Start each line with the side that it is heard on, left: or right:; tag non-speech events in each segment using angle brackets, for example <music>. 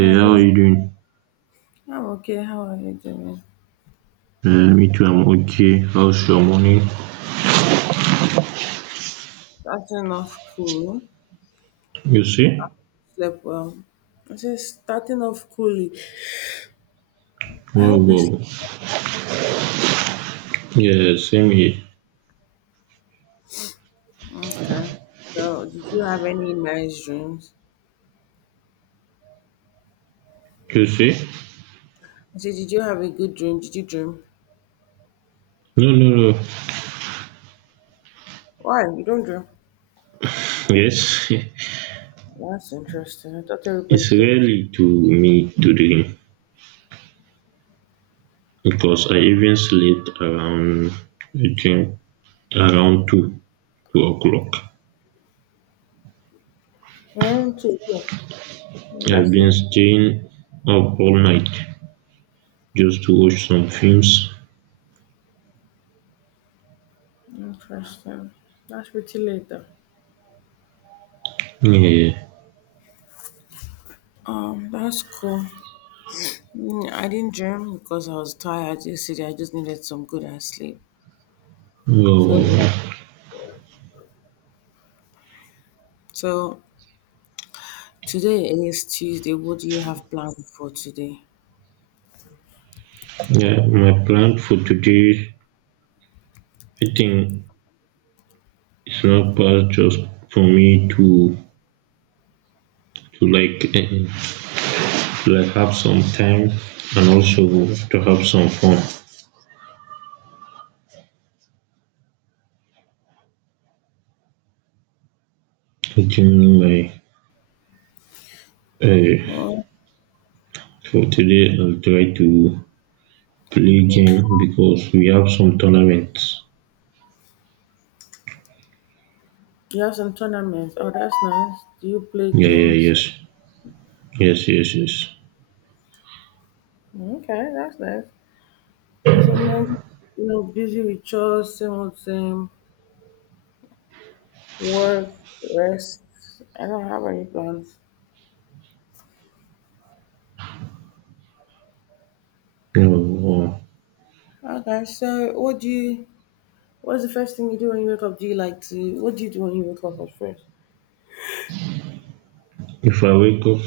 left: Hi, good
right: how are
left: morning.
right: you doing?
left: I'm okay. How are you doing?
right: Me too, I'm okay. How's your morning?
left: Starting off cool.
right: You see?
left: Slept well. I said starting off coolly. I
right: Wow,
left: hope you slept.
right: wow. Yeah, same here.
left: Okay. So, did you have any nice dreams?
right: You see?
left: I said, did you have a good dream? Did you dream?
right: No, no, no.
left: Why? You don't dream?
right: Yes,
left: That's interesting. I thought
right: <laughs>
left: everybody
right: it's
left: dreams.
right: rarely to me to dream because I even slept around, I think, around 2 o'clock.
left: Around 2 o'clock.
right: I've
left: That's
right: been
left: late.
right: staying up all night just to watch some films.
left: Interesting. That's pretty late though.
right: Yeah.
left: That's cool. I didn't dream because I was tired yesterday. I just needed some good ass sleep. So,
right: Oh,
left: yeah. so Today is Tuesday. What do you have planned for today?
right: yeah, my plan for today, I think it's not bad just for me to like have some time and also to have some fun. During my uh,
left: Oh,
right: for today, I'll try to play game because we have some tournaments.
left: you have some tournaments. Oh, that's nice. Do you play
right: Yeah, yeah,
left: games?
right: yes, yes, yes, yes.
left: Okay, that's nice. And so, man, busy with chores, same old same, work, rest. I don't have any plans.
right: No,
left: Okay, so what's the first thing you do when you wake up? Do you like to what do you do when you wake up at first?
right: if I wake up,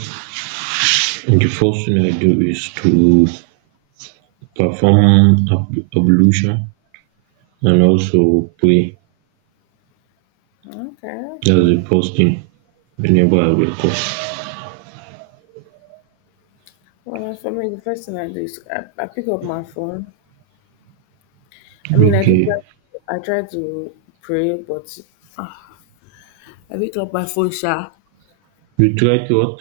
right: the first thing I do is to perform ablution and also pray.
left: Okay, that's
right: That's
left: good.
right: the first thing whenever I wake up.
left: Well, as for me, the first thing I do is I pick up my phone. I mean, I do.
right: Okay.
left: I try to pray, but I pick up my phone. Sha,
right: We try to what?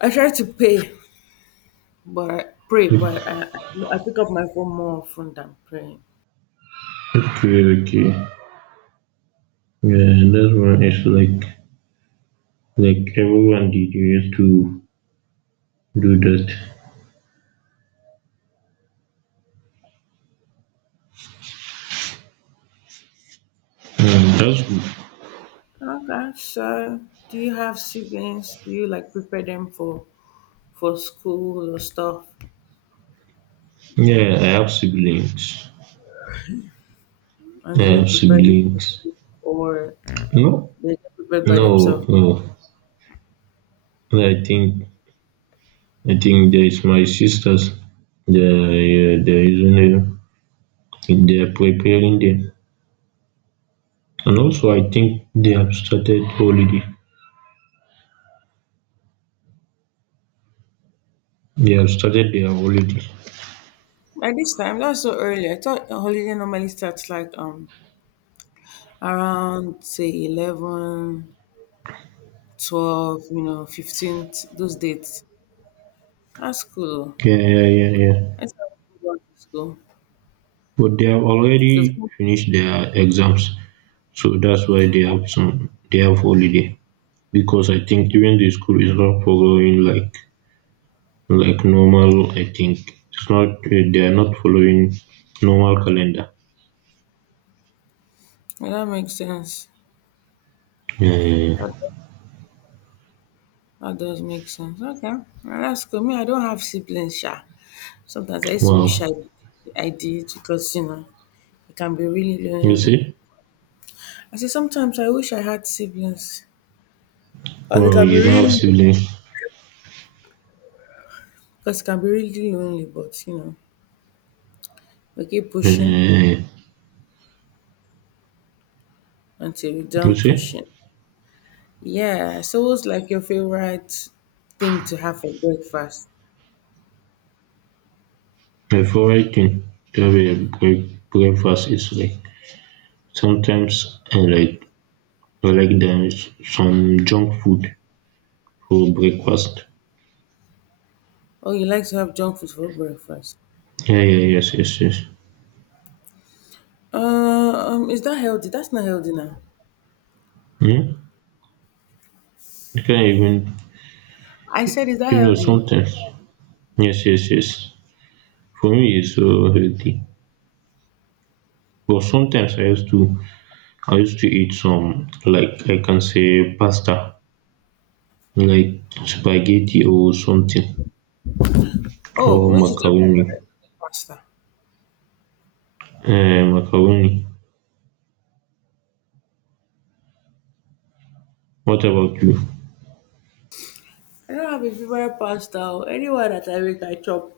left: I try to pay, but I pray, but I pick up my phone more often than praying.
right: Okay, okay. Yeah, that one is like everyone did. You used to do that. Mm, that's good.
left: Okay, so do you have siblings? Do you like prepare them for school or stuff?
right: Yeah, I have siblings.
left: And
right: I
left: do you
right: have
left: prepare them for
right: siblings.
left: school or
right: No,
left: they get prepared by
right: no,
left: themselves?
right: no. I think I think there is my sisters. They there is a they are preparing them, and also I think they have started holiday. They have started their holiday.
left: At this time, that's so early. I thought a holiday normally starts like around say 11, 12, 15th, those dates. That's cool.
right: Yeah, yeah, yeah, yeah.
left: I still have go back to school.
right: But they have
left: 'Cause-
right: already finished their exams, so that's why they have holiday. Because I think even the school is not following like normal. I think it's not, they are not following normal calendar.
left: yeah, that makes sense.
right: Yeah, yeah, yeah.
left: That, that does make sense. Okay. Well, that's cool. Me, I don't have siblings, sha. Sometimes I used to wish
right: Wow,
left: I did because, it can be really
right: you
left: lonely.
right: see,
left: I say sometimes I wish I had siblings. Because it
right: wow,
left: can be
right: you don't have
left: really
right: siblings.
left: because it can be really lonely, but we keep
right: Yeah, yeah,
left: pushing
right: yeah.
left: until we
right: You
left: done
right: see,
left: pushing. Yeah, so what's like your favorite thing to have for breakfast?
right: my favorite thing to have breakfast is like sometimes I like the, some junk food for breakfast.
left: Oh, you like to have junk food for breakfast.
right: Yeah, yeah, yes, yes, yes.
left: Uh, is that healthy? That's not healthy now.
right: Hmm? You can't even,
left: I said, is that healthy?
right: sometimes, yes, yes, yes. For me, it's so healthy. But sometimes I used to eat some, like I can say, pasta, like spaghetti or something,
left: Oh,
right: or
left: which is your
right: macaroni.
left: favorite pasta?
right: Macaroni. What about you?
left: I don't have a favorite pasta, or anyone that I make, I chop.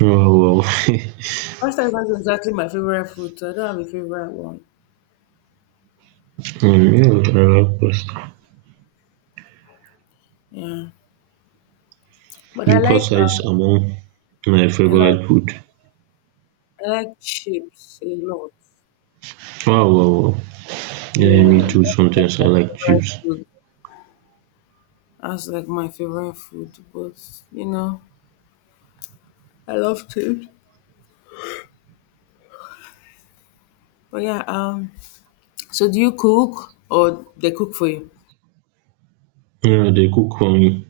right: Wow, wow. <laughs>
left: Pasta is not exactly my favorite food, so I don't have a favorite one.
right: Yeah, I love pasta.
left: Yeah, but
right: And pasta is among my
left: I like,
right: favorite food.
left: I like chips a lot.
right: Wow, wow, wow. Yeah, me
left: Yeah,
right: too.
left: that's like
right: Sometimes I
left: my
right: like
left: favorite
right: chips.
left: food. That's like my favorite food, but you know, I love food. But yeah, so do you cook or they cook for you?
right: Yeah, they cook for me,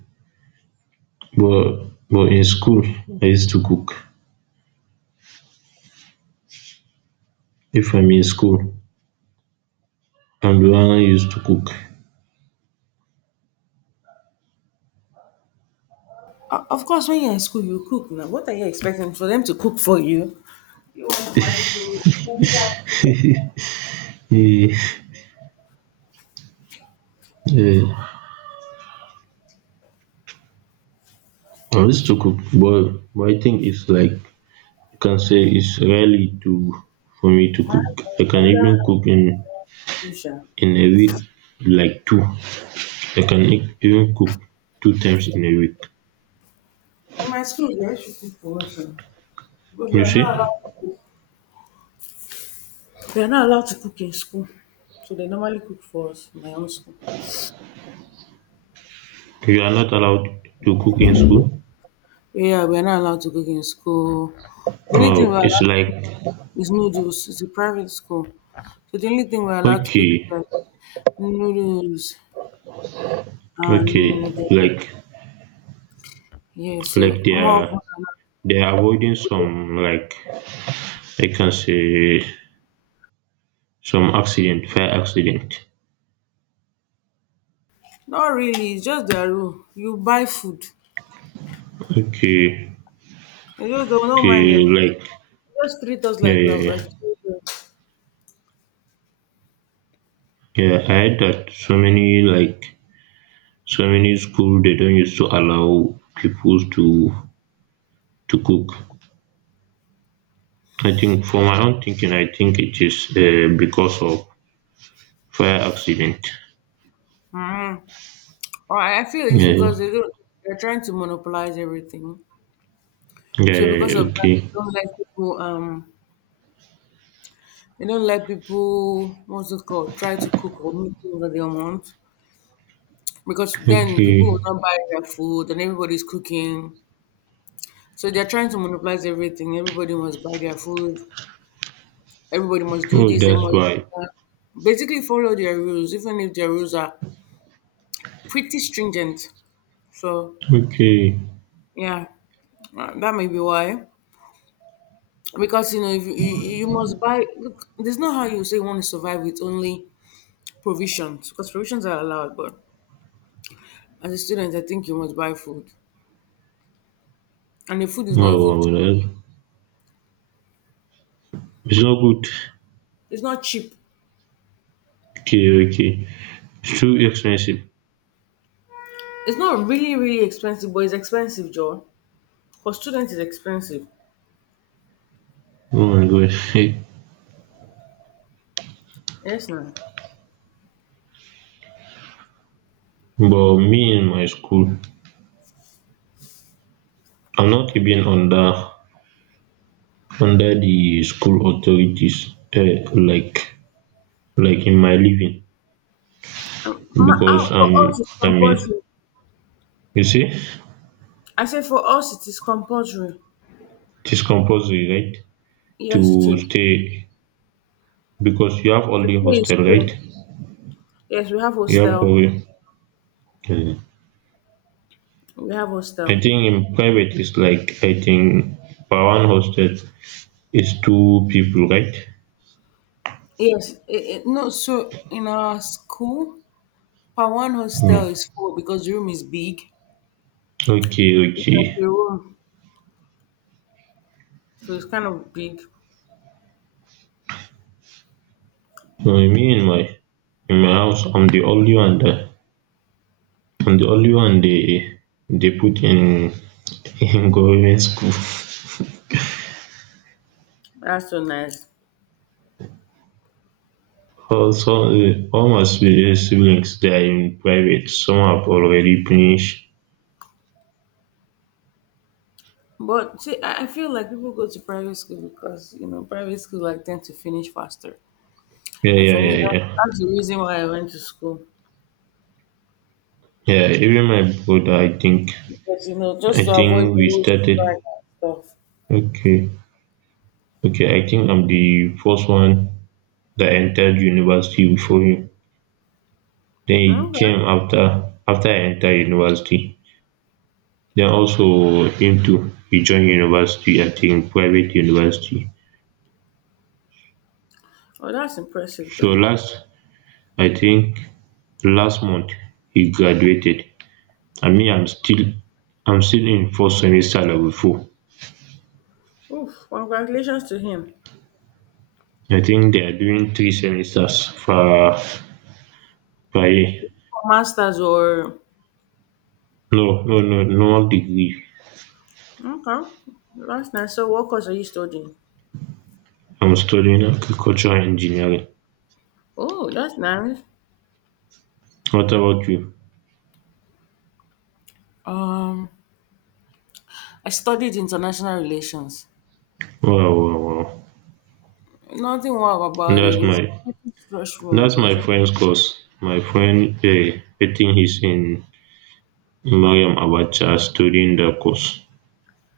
right: but in school I used to cook. If I'm in school, I'm the one who used to cook.
left: Of course, when you're in school, you cook. Now, what are you expecting for them to cook for you? You want magical? Nobody that cook it.
right: <laughs> Yeah, yeah. I used to cook, but I think it's like, you can say it's rarely to for me to
left: My
right: cook. I can even
left: brother had
right: cook in
left: school, sha.
right: in a week, like two I can even cook two times in a week.
left: In my school, they actually cook for us, sha. But we
right: You
left: are not allowed.
right: see,
left: We are not allowed to cook in school, so they normally cook for us in my own school.
right: you are not allowed to cook in school?
left: Yeah, we are not allowed to cook in school. The only thing
right: Wow,
left: we're
right: it's
left: allowed to
right: like
left: cook. It's noodles. It's a private school. So the only thing we're allowed to cook is
right: okay,
left: like noodles
right: okay.
left: and
right: Like,
left: yeah, so
right: they
left: more of
right: are
left: what I'm-
right: avoiding some, like I can say, some accident, fire accident.
left: not really, it's just their rule. You buy food.
right: Okay,
left: They just don't mind
right: okay,
left: them.
right: like,
left: They just treat us
right: yeah,
left: like
right: yeah,
left: we're
right: yeah,
left: children.
right: yeah. I heard that so many, like, so many school they don't used to allow people to cook. I think for my own thinking, I think it is because of fire accident.
left: Mm. Or I feel it's
right: Yeah, yeah,
left: because they don't they're trying to monopolize everything.
right: yeah,
left: So because
right: yeah,
left: of that
right: okay,
left: they don't let people they don't let people what's it called try to cook or make things that they want. Because then people will
right: okay.
left: not buy their food and everybody's cooking. So they're trying to monopolize everything. Everybody must buy their food. Everybody must do
right: Oh,
left: this. They
right: that's
left: must
right: why.
left: do that. Basically, follow their rules, even if their rules are pretty stringent. So
right: Okay.
left: yeah, that may be why. Because if you must buy. Look, there's not how you say you want to survive with only provisions, because provisions are allowed. But as a student, I think you must buy food, and the food is not
right: Oh,
left: even.
right: well, it's not good.
left: It's not cheap.
right: Okay, okay, it's too expensive.
left: It's not really, really expensive, but it's expensive, Joe. For students, it's expensive.
right: Oh my God. <laughs>
left: Yes, ma'am.
right: But me, in my school, I'm not even under the school authorities. Uh, like, in my living,
left: Um, ma-
right: because
left: ah, for
right: I'm,
left: us, it's
right: I mean,
left: compulsory.
right: you see,
left: I said for us, it is compulsory.
right: it is compulsory, right, to
left: Yes, it is.
right: stay because you have
left: To
right: only
left: stay in
right: hostel, right?
left: school. Yes, we have
right: You have
left: hostel.
right: only, um
left: We have
right: I
left: hostel.
right: think in private it's like I think per one hostel is two people, right?
left: Yes, no. So in our school, per one
right: um
left: hostel is four because the room is big.
right: okay,
left: It's
right: okay.
left: like a room, so it's kind of big.
right: Me, in my house, I'm the only one they, put in, <laughs> in government school.
left: That's so nice.
right: All all my siblings, they're in private. Some have already finished.
left: But see, I feel like people go to private school because private school like tend to finish faster,
right: Yeah,
left: and
right: yeah,
left: for me
right: yeah,
left: that,
right: yeah.
left: that's the reason why I went to school
right: Yeah, even my brother, i think
left: because
right: i
left: just to
right: think
left: avoid the
right: we
left: whole
right: started.
left: strike and stuff.
right: Okay, okay, I think I'm the first one that entered university before him, den he
left: Okay,
right: came after. I entered university. They are also aim to rejoin university, I think private university.
left: oh that's impressive
right: So
left: then.
right: last I think last month he graduated, and me, I'm still, in fourth semester level four.
left: Oof, congratulations to him.
right: I think they are doing three semesters for per year.
left: Masters or
right: No, no, no, no degree.
left: okay, that's nice. So what course are you studying?
right: I'm studying agricultural engineering.
left: Oh, that's nice.
right: What about you?
left: Um, I studied international relations.
right: Wow, wow, wow.
left: Nothing wow about
right: That's
left: it. It's
right: my
left: pretty stressful,
right: that's
left: but
right: my friend's course. My friend, I think he's in Maryam Abacha studying the course.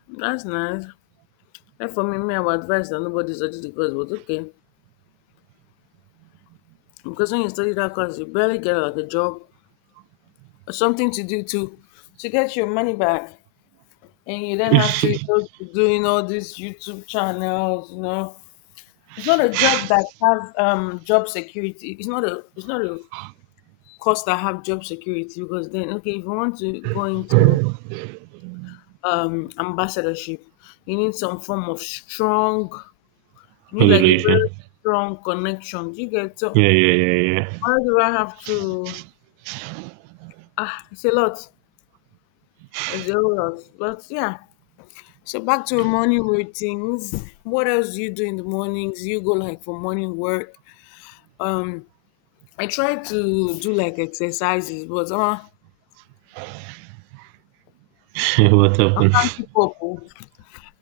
left: that's nice. Well, for me, me, I would advise that nobody study the course, but okay. Because when you study that course, you barely get like a job or something to do to get your money back. And you then have to
right: <laughs>
left: resort to doing all these YouTube channels, you know. It's not a job that has job security. It's not a course that have job security because then okay, if you want to go into ambassadorship, you need some form of strong you need like a very
right: Relation.
left: strong connection. Do you get so?
right: Yeah, yeah, yeah,
left: Why do I have to? Ah, it's a lot. It's a whole lot. But yeah. So back to morning routines. What else do you do in the mornings? You go like for morning work. Um, I try to do like exercises, but
right: yeah. <laughs> What
left: I
right: happened?
left: can't keep up. Oh.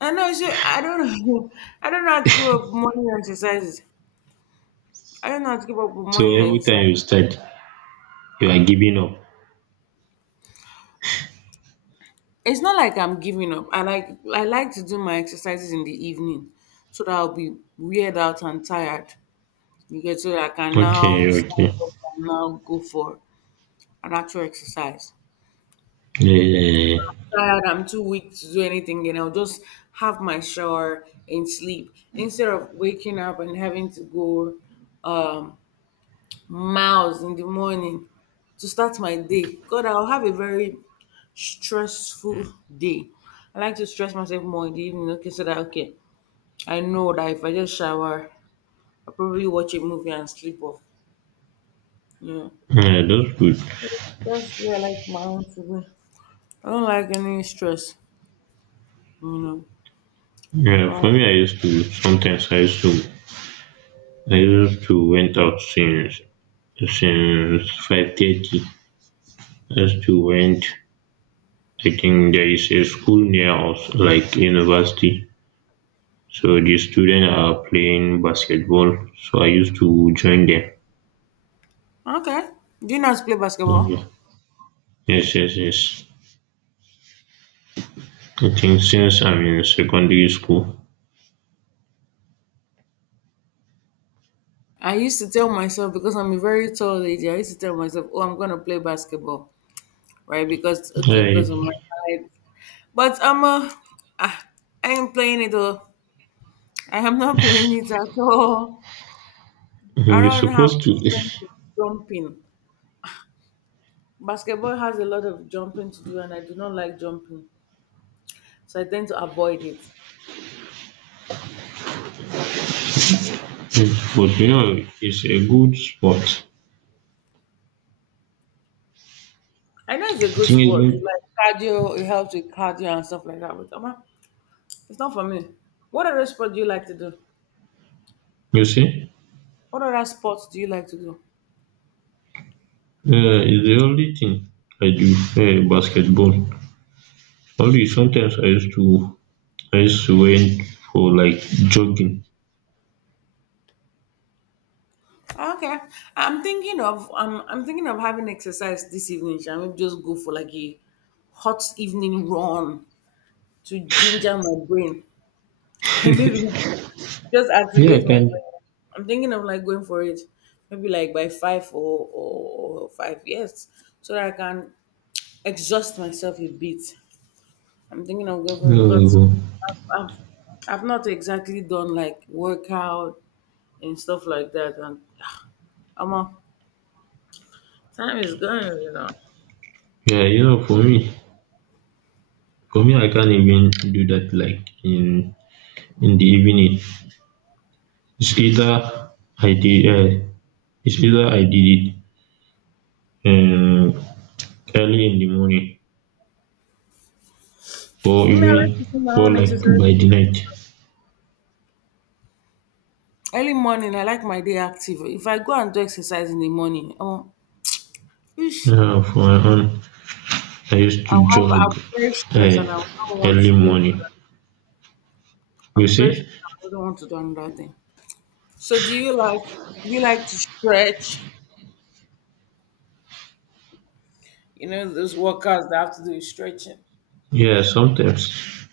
left: I know. So I don't know. <laughs> I don't know how to give up morning exercises. I don't know how to give up with
right: So
left: morning
right: every
left: exercises.
right: time you start, you are giving up.
left: It's not like I'm giving up. I like to do my exercises in the evening, so that I'll be weird out and tired. You get so that I can now
right: Okay, okay.
left: stand up and now go for an actual exercise.
right: Yeah, yeah, yeah.
left: Tired, I'm too weak to do anything, and I'll just have my shower and sleep instead of waking up and having to go um, miles in the morning to start my day. God, I'll have a very stressful day. I like to stress myself more in the evening, okay, so that okay, I know that if I just shower, I'll probably watch a movie and sleep off. Yeah.
right: Yeah, yeah, that's good.
left: That's yeah, I like my own to be. I don't like any stress, you know.
right: Yeah,
left: Um,
right: for me, I used to sometimes I used to went out since 5:30. I used to went. I think there is a school near us, like university. So the students are playing basketball. So I used to join them.
left: okay. Do you not play basketball?
right: Mm, yes, yes, yes. I think since I'm in secondary school,
left: I used to tell myself because I'm a very tall lady. I used to tell myself, "Oh, I'm gonna play basketball, right? Because okay,
right: I,
left: because of my height." But ah, I ain't playing it though. I am not <laughs> playing it at all. I
right: you're
left: don't have
right: supposed
left: the
right: to.
left: strength
right: <laughs>
left: to jump in. Basketball has a lot of jumping to do, and I do not like jumping, so I tend to avoid it.
right: But you know, it's a good sport.
left: I know
right: I
left: it's a good
right: think
left: sport. It's like cardio, it helps with cardio and stuff like that. But Amma, it's not for me. What other sport do you like to do?
right: you see,
left: What other sports do you like to do?
right: it's the only thing I do, basketball. Only sometimes I used to went for like jogging.
left: Okay, I'm thinking of having exercise this evening. Shall we just go for like a hot evening run to ginger my brain? <laughs> Maybe just
right: Yeah, I
left: activate my
right: can.
left: brain. I'm thinking of like going for it, maybe like by five or five, yes, so that I can exhaust myself a bit. I'm thinking of going for it because
right: No,
left: I've, I've I've not exactly done like workout and stuff like that, and I'm a, time is going.
right: yeah, you know, for me, I can't even do that. Like, in the evening, it's either I did. It um early in the morning or
left: I mean, I like
right: even
left: to do my
right: or
left: own
right: like
left: exercise.
right: by the night.
left: Early morning, I like my day active. If I go and do exercise in the morning, ish,
right: For my own, I used to jog,
left: I'll be very stressed
right: um
left: and I do not want
right: early
left: to do.
right: morning, you
left: I'm very
right: see.
left: stressed. I do not want to do another thing. So, do you like to stretch? You know, those workouts that have to do with stretching.
right: Yeah, sometimes.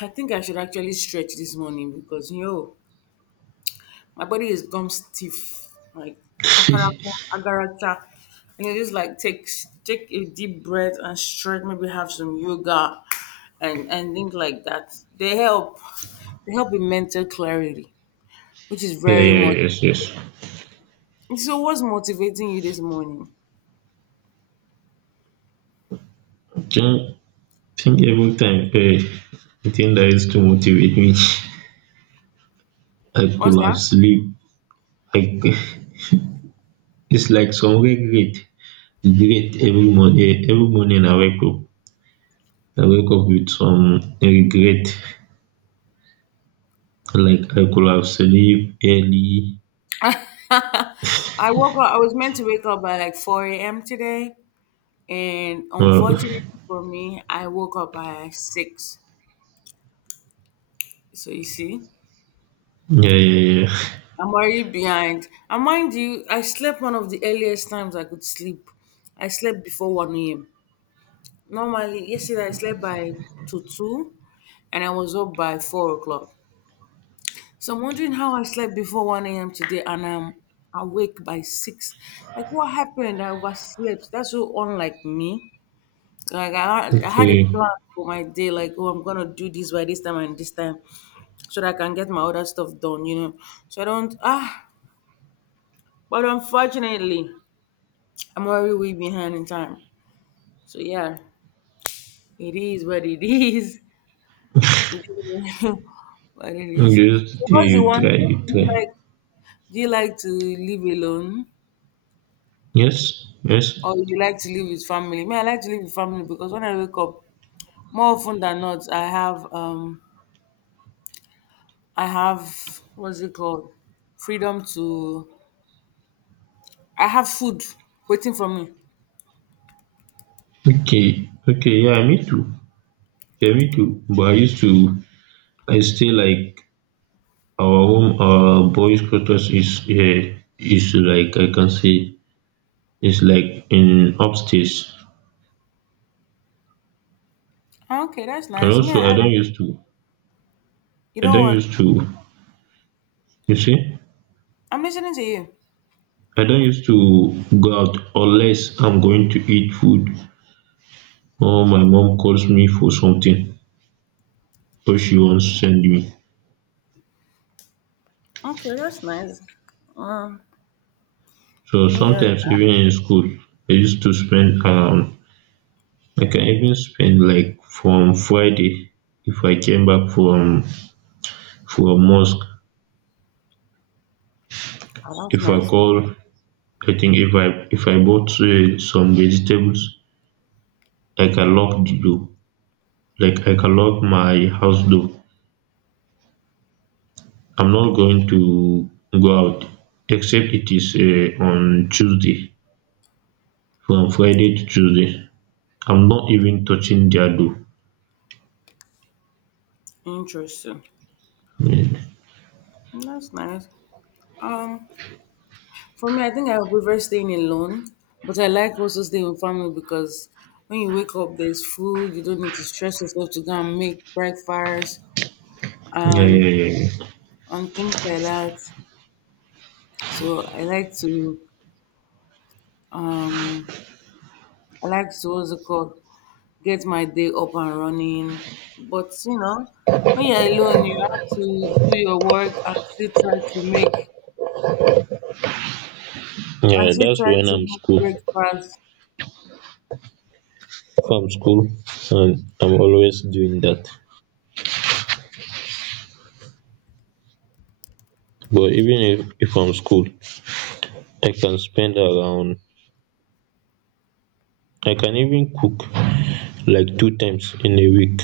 left: I think I should actually stretch this morning because you know my body is gum stiff, like
right: <laughs> Yeah,
left: kakaraka agaracha, and it just like take a deep breath and stretch. Maybe have some yoga, and things like that. They help. They help with mental clarity, which is
right: yeah,
left: very much.
right: yes, yes,
left: So, what's motivating you this morning?
right: think, every time, the thing that used to motivate me. <laughs> I
left: What's
right: could have
left: that?
right: sleep. I. <laughs> It's like some regret, every morning. I wake up, with some regret, like I could have sleep early.
left: <laughs> I woke up. I was meant to wake up by like four a.m. today, and
right: Uh,
left: unfortunately for me, I woke up by six. So you see,
right: yeah, yeah, yeah.
left: I'm already behind. And mind you, I slept one of the earliest times I could sleep. I slept before 1 a.m. Normally, yesterday I slept by 2 and I was up by 4 o'clock. So I'm wondering how I slept before 1 a.m. today and I'm awake by 6. Like, what happened? I overslept. That's so unlike me. Like, I had a
right: Okay.
left: plan for my day, like, oh, I'm going to do this by this time and this time so that I can get my other stuff done, you know. So I don't, ah. But unfortunately, I'm already way behind in time. So yeah, it is what it is. <laughs> It is what it is.
right: Just
left: So
right: yeah,
left: what's the
right: you
left: one
right: try,
left: thing
right: you
left: do you
right: try.
left: like? Do you like to live alone,
right: Yes, yes.
left: or you like to live with family? Me, I like to live with family because when I wake up, more often than not, I have what's it called? Freedom to. I have food waiting for me.
right: Okay, okay. Yeah, me too. Yeah, me too. But I used to. I still like our home. Our boys' quarters is, yeah, is like I can say it's like in upstairs.
left: Ah, okay, that's
right: And
left: nice. Me,
right: also, I
left: I,
right: don't used to.
left: you
right: I
left: know
right: don't
left: what?
right: used to. You see,
left: I'm listening to you.
right: I don't used to go out unless I'm going to eat food. Oh, my mom calls me for something wey she wan send me.
left: Okay, that's nice. Um,
right: So
left: me, I,
right: sometimes even in school, I used to spend, I can even spend like, from Friday, if I came back from mosque,
left: I like
right: if I
left: my
right: call, I think if I if I bought, some vegetables, I can lock the door, like I can lock my house door. I'm not going to go out, except it is, on Tuesday. From Friday to Tuesday, I'm not even touching their dough.
left: interesting.
right: Yeah,
left: That's nice. Um, for me, I think I would prefer staying alone, but I like also staying with family because when you wake up, there's food. You don't need to stress yourself to go and make breakfast
right: yeah,
left: and
right: yeah, yeah.
left: and things like that. So um, I like to what's it called? Get my day up and running. But you know, when you're alone, you have to do your work and still try to make
right: Yeah,
left: and still
right: that's
left: try
right: when
left: to
right: I'm
left: make
right: school.
left: breakfast.
right: If I'm school, and I'm always doing that. But even if, I'm school, I can spend around, I can even cook like two times in a week.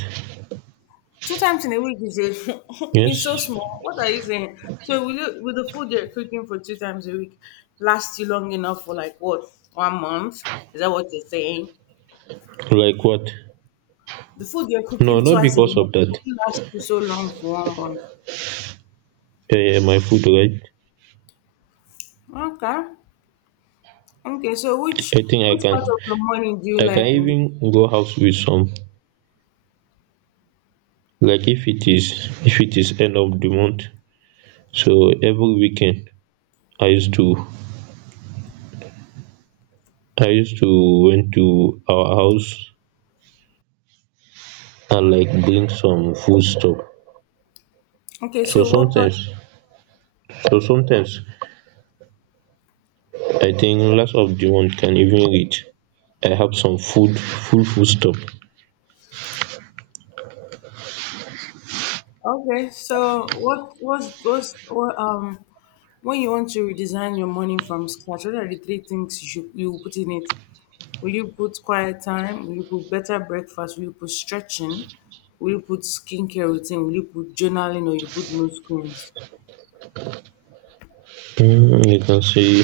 left: Two times in a week is a, <laughs> it's so
right: Yes?
left: small. What are you saying? So will you, will the food you're cooking for two times a week last you long enough for like what 1 month? Is that what you're saying?
right: Like what?
left: The food you're
right: No,
left: cooking
right: not
left: twice a
right: because
left: month
right: of that.
left: will last you so long for one
right: Yeah, yeah, my food, right?
left: month? Okay, okay. So which
right: I think
left: which part of the morning do you
right: I can
left: like the most?
right: even go house with some. Like if it is end of the month, so every weekend I used to I used to went to our house and like bring some food stuff.
left: Okay,
right: so
left: so what part?
right: sometimes so sometimes I think last of the one can even reach, I have some food, full foodstuff.
left: Okay, so what was what, um, when you want to redesign your morning from scratch? What are the three things you will put in it? Will you put quiet time? Will you put better breakfast? Will you put stretching? Will you put skincare routine? Will you put journaling or you put no screens?
right: You can say,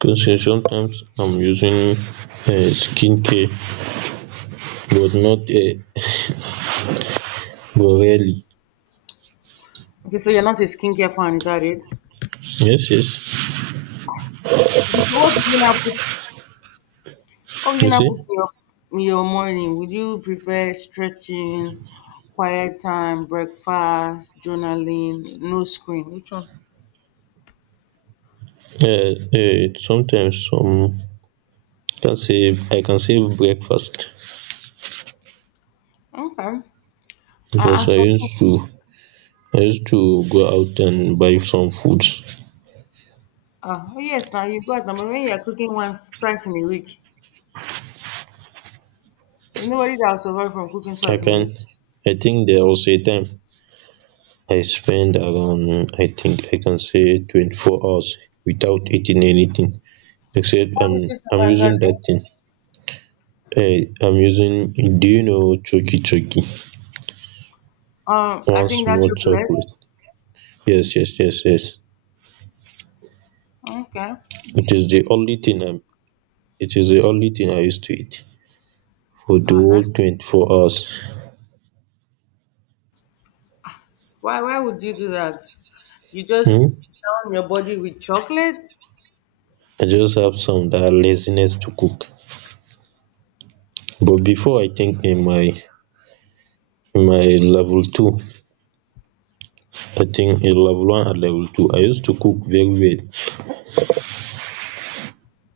right: can see, sometimes I'm using, skincare, but not, but rarely.
left: Okay, so you're not a skincare fan, is that it?
right: Yes, yes.
left: Okay, so what did you now put? Oh, you
right: You
left: know,
right: see.
left: with your morning, would you prefer stretching, quiet time, breakfast, journaling, no screen? Which one?
right: um Sometimes, some can save. I can save breakfast
left: Okay.
right: because
left: As for me,
right: I used to go out and buy some food.
left: oh yes, now you got number when you're cooking once, twice in a week. There's nobody that will survive from cooking
right: I
left: twice in a week.
right: can I think there was a time I spent around, I think, I can say 24 hours without eating anything, except
left: How did you
right: I'm
left: survive
right: using
left: that
right: that
left: day?
right: thing, I'm using. Do you know choky choky?
left: I
right: One
left: think that's
right: small
left: chocolate.
right: chocolate. Yes, yes, yes, yes.
left: Okay.
right: It is the only thing I'm it is the only thing I used to eat for the whole
left: That's
right: 24 hours.
left: why would you do that? You just
right: Hmm.
left: down your body with chocolate?
right: I just have some that laziness to cook. But before, I think in my, level two, I think in level one and level two I used to cook very well.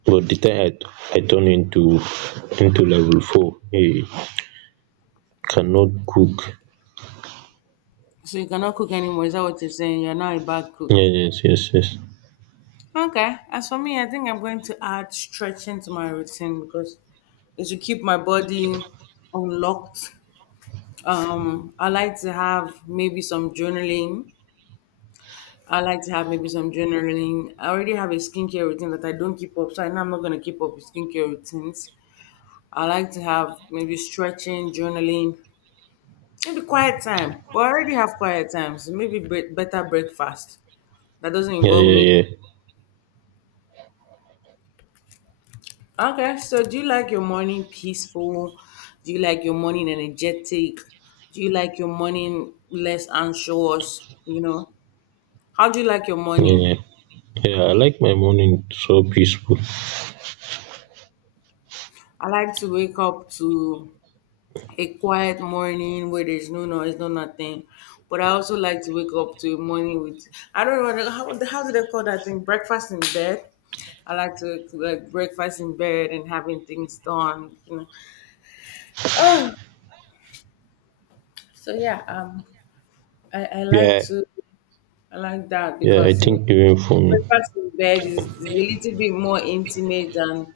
right: But the time I turn into level four, I cannot cook.
left: So you cannot cook anymore. Is that what you're saying? You're now a bad cook.
right: Yeah, yes, yes, yes,
left: Okay. As for me, I think I'm going to add stretching to my routine because it should keep my body unlocked. I like to have maybe some journaling. I like to have maybe some journaling. I already have a skincare routine that I don't keep up, so I know I'm not going to keep up with skincare routines. I like to have maybe stretching, journaling, maybe quiet time. But I already have quiet times, so maybe better breakfast that doesn't
right: yeah,
left: involve me.
right: yeah, yeah,
left: Okay, so do you like your morning peaceful? Do you like your morning energetic? Do you like your morning less anxious? You know, how do you like your
right: yeah,
left: morning?
right: yeah, yeah, I like my morning so peaceful.
left: I like to wake up to a quiet morning where there's no noise, no nothing. But I also like to wake up to a morning with I don't know how do they call that thing? Breakfast in bed. I like to like breakfast in bed and having things done. You know. <sighs> So yeah, I like
right: Yeah,
left: to I like that
right: yeah, I
left: because you
right: think
left: know
right: even for me,
left: breakfast in bed is a little bit more intimate than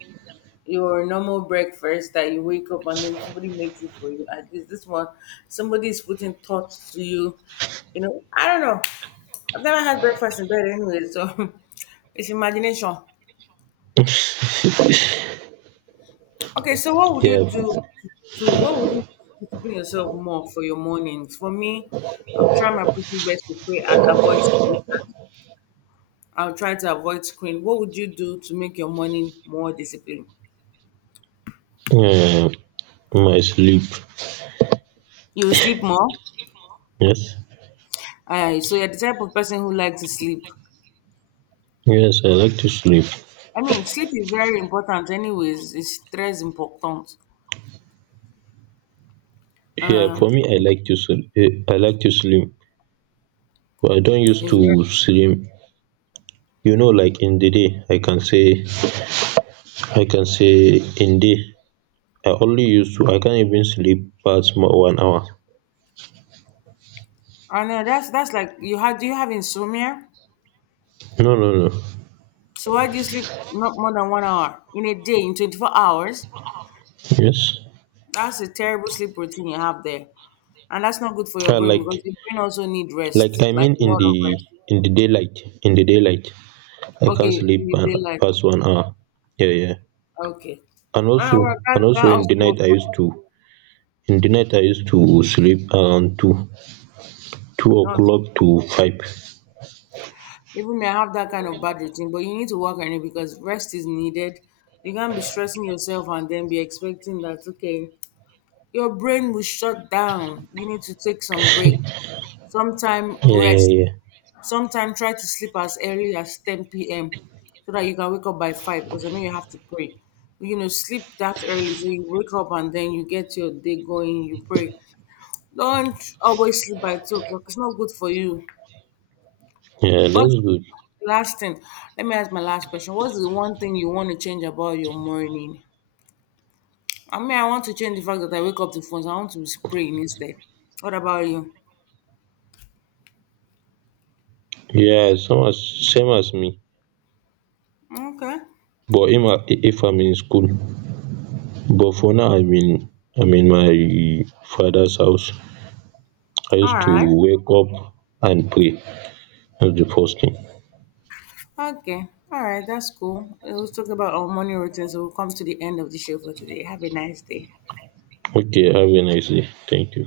left: your normal breakfast that you wake up and then somebody makes it for you. At least this one, somebody is putting thoughts to you. You know, I don't know. I've never had breakfast in bed anyway, so <laughs> it's imagination. Okay, so what would you
right: yeah,
left: do to, to what would you do to discipline yourself more for your mornings? For me, I'll try my possible best to pray and avoid screen. I'll try to avoid screen. What would you do to make your morning more disciplined?
right: yeah. My sleep.
left: You sleep more.
right: Yes,
left: So you're the type of person who likes to sleep.
right: yes, I like to sleep.
left: I mean, sleep is very important, anyways. It's très important.
right: Yeah, for
left: Um,
right: me, I like to sleep. But I don used
left: it's very,
right: to slim, you know. Like in the day I can say, in day I only used to. I can not even sleep pass more 1 hour.
left: I know that's like you have. Do you have insomnia?
right: No, no, no,
left: So why do you sleep not more than 1 hour in a day in 24 hours?
right: yes,
left: That's a terrible sleep routine you have there, and that's not good for your
right: ah,
left: brain because your brain also need
right: like
left: rest,
right: I
left: like
right: mean,
left: a
right: in
left: lot
right: the,
left: of rest.
right: daylight, I can not
left: Okay,
right: sleep
left: in the daylight.
right: pass 1 hour. Yeah, yeah.
left: Okay.
right: And also,
left: Ah, well, that
right: in the
left: also
right: night
left: works
right: I
left: for
right: used
left: me.
right: to, in the night I used to sleep around two
left: Ah,
right: oclock to five.
left: even me, I have that kind of bad routine, but you need to work on it because rest is needed. You can't be stressing yourself and then be expecting that, okay, your brain will shut down. You need to take some break. Sometime
right: Yeah,
left: rest.
right: yeah, yeah,
left: Sometime try to sleep as early as 10 p.m. so that you can wake up by 5 because I know you have to pray. You know, sleep that early so you wake up and then you get your day going, you pray. Don't always sleep by 2 o'clock. It's not good for you.
right: yeah,
left: What's
right: thats good.
left: the last thing? Let me ask my last question. What's the one thing you want to change about your morning? I mean, I want to change the fact that I wake up to phones. I want to be praying instead. What about you?
right: Yeah, same as, me.
left: Okay.
right: But I'm, if I'm in school, but for now I'm in, my fathers house. I used
left: All
right: to
left: right.
right: wake up and pray. Thats the first thing.
left: Okay. All right. That's cool. We'll talk about our morning routine. So we'll come to the end of the show for today. Have a nice day.
right: Okay, have a nice day, thank you.